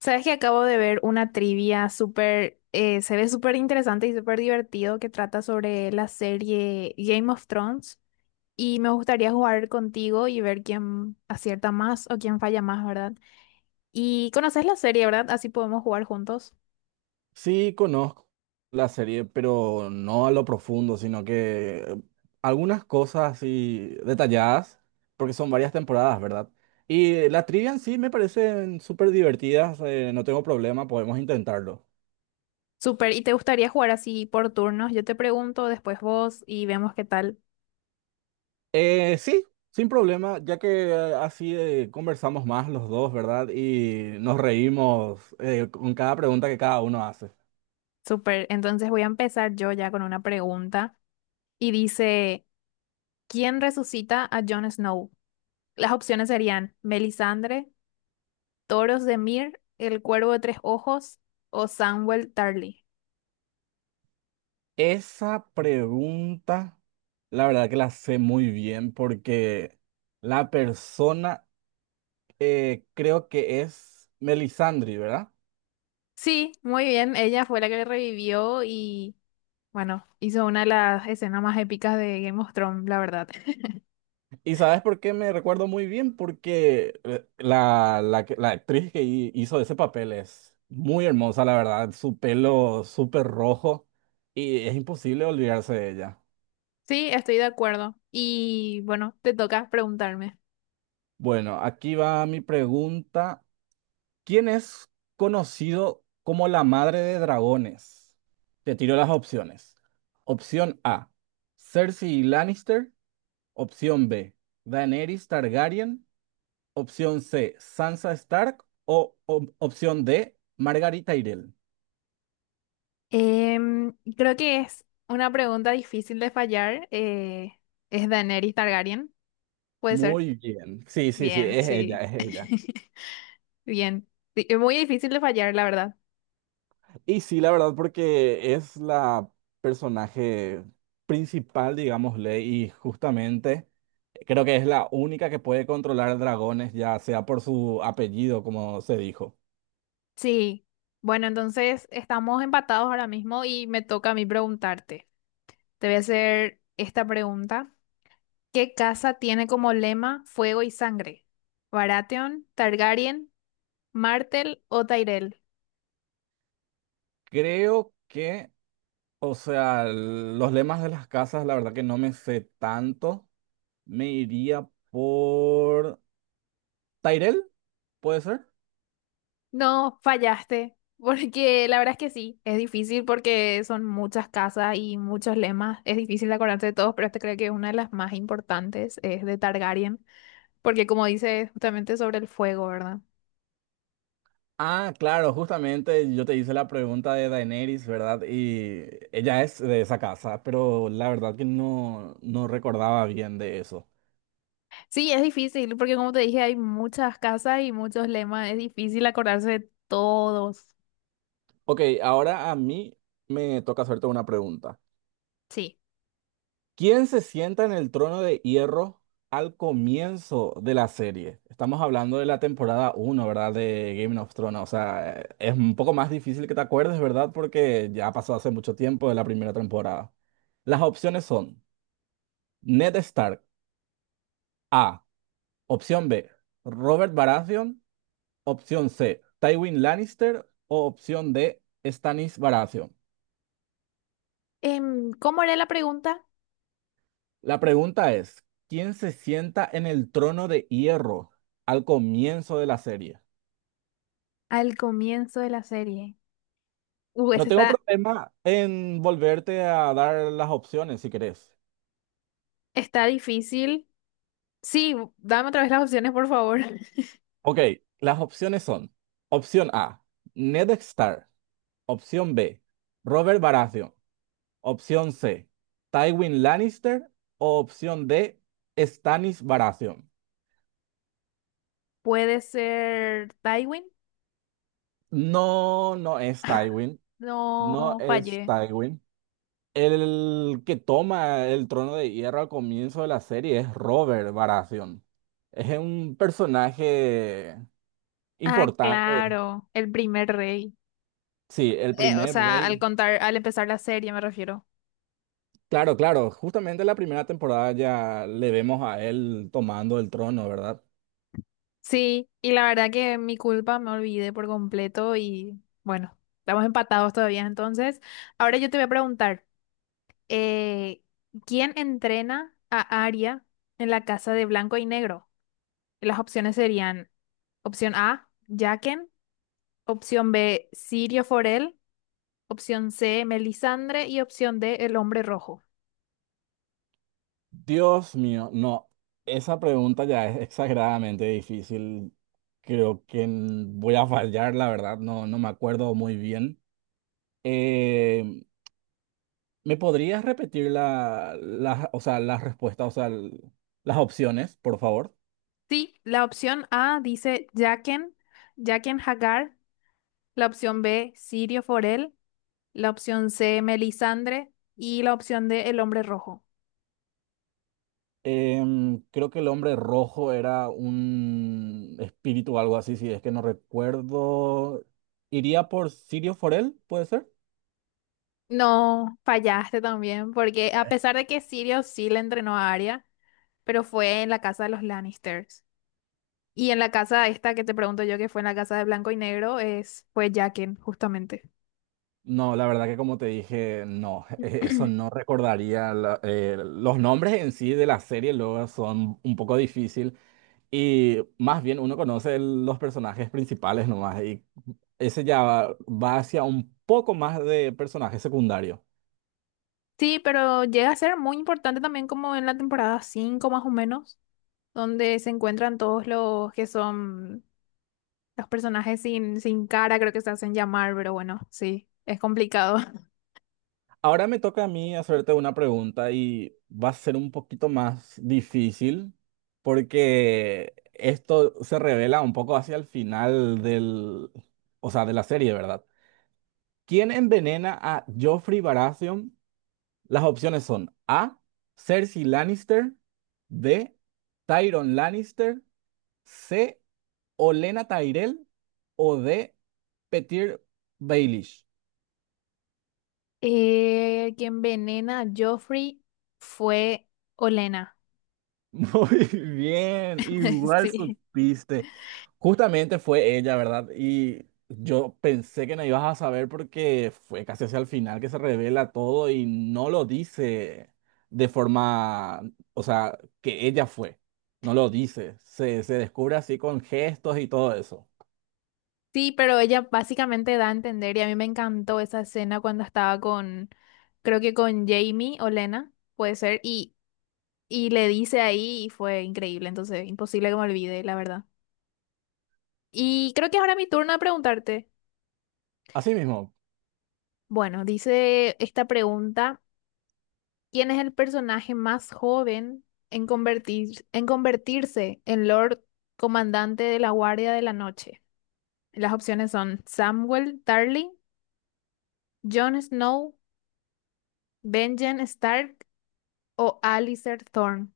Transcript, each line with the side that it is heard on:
left: Sabes que acabo de ver una trivia súper, se ve súper interesante y súper divertido que trata sobre la serie Game of Thrones y me gustaría jugar contigo y ver quién acierta más o quién falla más, ¿verdad? Y conoces la serie, ¿verdad? Así podemos jugar juntos.
right: Sí, conozco la serie, pero no a lo profundo, sino que algunas cosas así detalladas, porque son varias temporadas, ¿verdad? Y la trivia en sí me parecen súper divertidas, no tengo problema, podemos intentarlo.
left: Súper, y te gustaría jugar así por turnos. Yo te pregunto, después vos y vemos qué tal.
right: Sí, sin problema, ya que así conversamos más los dos, ¿verdad? Y nos reímos con cada pregunta que cada uno hace.
left: Súper, entonces voy a empezar yo ya con una pregunta y dice, ¿quién resucita a Jon Snow? Las opciones serían Melisandre, Toros de Mir, El Cuervo de Tres Ojos o Samuel Tarly.
right: Esa pregunta, la verdad que la sé muy bien porque la persona creo que es Melisandre, ¿verdad?
left: Sí, muy bien, ella fue la que le revivió y bueno, hizo una de las escenas más épicas de Game of Thrones, la verdad.
right: ¿Y sabes por qué me recuerdo muy bien? Porque la actriz que hizo ese papel es muy hermosa, la verdad. Su pelo súper rojo y es imposible olvidarse de ella.
left: Sí, estoy de acuerdo. Y bueno, te toca preguntarme.
right: Bueno, aquí va mi pregunta. ¿Quién es conocido como la madre de dragones? Te tiro las opciones. Opción A, Cersei Lannister. Opción B, Daenerys Targaryen. Opción C, Sansa Stark. O opción D, Margarita Tyrell.
left: Creo que es una pregunta difícil de fallar. ¿Es Daenerys Targaryen? ¿Puede ser?
right: Muy bien. Sí, sí, sí,
left: Bien,
right: es ella,
left: sí.
right: es ella.
left: Bien. Sí, es muy difícil de fallar, la verdad.
right: Y sí, la verdad, porque es la personaje principal, digámosle, y justamente. Creo que es la única que puede controlar dragones, ya sea por su apellido, como se dijo.
left: Sí, bueno, entonces estamos empatados ahora mismo y me toca a mí preguntarte. Te voy a hacer esta pregunta. ¿Qué casa tiene como lema fuego y sangre? ¿Baratheon, Targaryen, Martel o Tyrell?
right: Creo que, o sea, los lemas de las casas, la verdad que no me sé tanto. Me iría por... ¿Tyrell? ¿Puede ser?
left: No, fallaste, porque la verdad es que sí, es difícil porque son muchas casas y muchos lemas. Es difícil de acordarse de todos, pero este creo que una de las más importantes es de Targaryen, porque como dice es justamente sobre el fuego, ¿verdad?
right: Ah, claro, justamente yo te hice la pregunta de Daenerys, ¿verdad? Y ella es de esa casa, pero la verdad que no, no recordaba bien de eso.
left: Sí, es difícil, porque como te dije, hay muchas casas y muchos lemas, es difícil acordarse de todos.
right: Ok, ahora a mí me toca hacerte una pregunta.
left: Sí.
right: ¿Quién se sienta en el trono de hierro al comienzo de la serie? Estamos hablando de la temporada uno, ¿verdad? De Game of Thrones. O sea, es un poco más difícil que te acuerdes, ¿verdad? Porque ya pasó hace mucho tiempo de la primera temporada. Las opciones son Ned Stark, A. Opción B, Robert Baratheon. Opción C, Tywin Lannister. O opción D, Stannis Baratheon.
left: ¿Cómo era la pregunta?
right: La pregunta es, ¿quién se sienta en el trono de hierro al comienzo de la serie?
left: Al comienzo de la serie.
right: No
left: Esa
right: tengo
left: está,
right: problema en volverte a dar las opciones si querés.
left: está difícil. Sí, dame otra vez las opciones, por favor.
right: Ok, las opciones son: opción A, Ned Stark. Opción B, Robert Baratheon. Opción C, Tywin Lannister. O opción D, Stannis Baratheon.
left: Puede ser Tywin.
right: No, no es Tywin. No
left: No,
right: es
left: fallé.
right: Tywin. El que toma el trono de hierro al comienzo de la serie es Robert Baratheon. Es un personaje
left: Ah,
right: importante.
left: claro, el primer rey.
right: Sí, el
left: O
right: primer
left: sea, al
right: rey.
left: contar, al empezar la serie, me refiero.
right: Claro, claro, justamente la primera temporada ya le vemos a él tomando el trono, ¿verdad?
left: Sí, y la verdad que mi culpa me olvidé por completo y bueno, estamos empatados todavía. Entonces, ahora yo te voy a preguntar, eh, ¿quién entrena a Arya en la casa de blanco y negro? Y las opciones serían opción A, Jaqen, opción B, Sirio Forel, opción C, Melisandre y opción D, el hombre rojo.
right: Dios mío, no, esa pregunta ya es exageradamente difícil. Creo que voy a fallar, la verdad, no, no me acuerdo muy bien. Eh, ¿Me podrías repetir o sea, las respuestas, o sea, las opciones, por favor?
left: Sí, la opción A dice Jaqen, Jaqen Hagar, la opción B, Sirio Forel, la opción C, Melisandre, y la opción D, el hombre rojo.
right: Creo que el hombre rojo era un espíritu o algo así, si es que no recuerdo. ¿Iría por Sirio Forel? ¿Puede ser?
left: No, fallaste también, porque a pesar de que Sirius sí le entrenó a Arya, pero fue en la casa de los Lannisters. Y en la casa esta que te pregunto yo, que fue en la casa de Blanco y Negro, es, fue Jaqen, justamente.
right: No, la verdad que como te dije, no, eso no recordaría. La- los nombres en sí de la serie luego son un poco difícil y más bien uno conoce los personajes principales nomás y ese ya va hacia un poco más de personajes secundarios.
left: Sí, pero llega a ser muy importante también como en la temporada 5 más o menos, donde se encuentran todos los que son los personajes sin cara, creo que se hacen llamar, pero bueno, sí, es complicado.
right: Ahora me toca a mí hacerte una pregunta y va a ser un poquito más difícil porque esto se revela un poco hacia el final del, o sea, de la serie, ¿verdad? ¿Quién envenena a Joffrey Baratheon? Las opciones son A, Cersei Lannister; B, Tyrion Lannister; C, Olenna Tyrell; o D, Petyr Baelish.
left: Que envenena a Joffrey fue Olena.
right: Muy bien, igual
left: Sí.
right: supiste. Justamente fue ella, ¿verdad? Y yo pensé que no ibas a saber porque fue casi hacia el final que se revela todo y no lo dice de forma, o sea, que ella fue. No lo dice. Se descubre así con gestos y todo eso.
left: Sí, pero ella básicamente da a entender, y a mí me encantó esa escena cuando estaba con, creo que con Jamie Olena, puede ser, y le dice ahí y fue increíble, entonces imposible que me olvide, la verdad. Y creo que ahora mi turno de preguntarte.
right: Así mismo,
left: Bueno, dice esta pregunta. ¿Quién es el personaje más joven en convertir- en convertirse en Lord Comandante de la Guardia de la Noche? Las opciones son Samuel Tarly, Jon Snow, Benjen Stark o Alistair Thorne.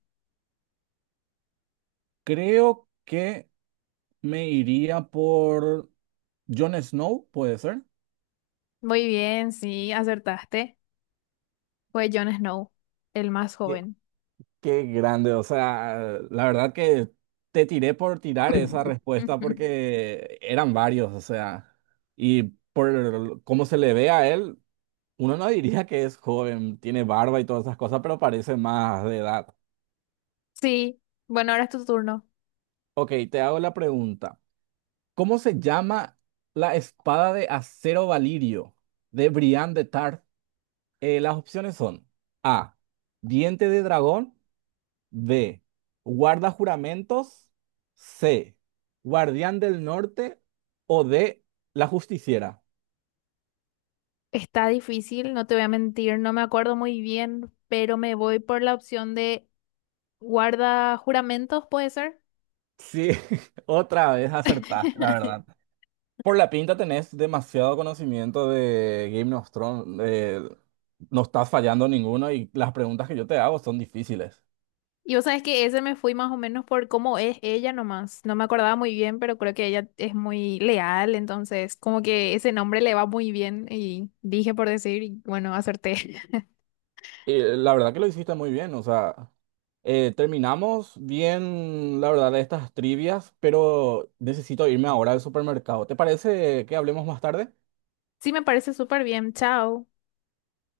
right: creo que me iría por Jon Snow, ¿puede ser?
left: Muy bien, sí, acertaste. Fue Jon Snow, el más joven.
right: Qué grande, o sea, la verdad que te tiré por tirar esa respuesta
left: Ujú.
right: porque eran varios, o sea, y por cómo se le ve a él, uno no diría que es joven, tiene barba y todas esas cosas, pero parece más de edad.
left: Sí, bueno, ahora es tu turno.
right: Ok, te hago la pregunta. ¿Cómo se llama la espada de acero valirio de Brian de Tarth? Las opciones son A, diente de dragón; B, guarda juramentos; C, guardián del Norte; o D, la justiciera.
left: Está difícil, no te voy a mentir, no me acuerdo muy bien, pero me voy por la opción de guarda juramentos, ¿puede ser?
right: Sí, otra vez acertaste, la verdad. Por la pinta tenés demasiado conocimiento de Game of Thrones. No estás fallando ninguno y las preguntas que yo te hago son difíciles.
left: Y vos sabés que ese me fui más o menos por cómo es ella nomás. No me acordaba muy bien, pero creo que ella es muy leal, entonces como que ese nombre le va muy bien y dije por decir, y bueno, acerté.
right: Y la verdad que lo hiciste muy bien, o sea, terminamos bien, la verdad, de estas trivias, pero necesito irme ahora al supermercado. ¿Te parece que hablemos más tarde?
left: Sí, me parece súper bien. Chao.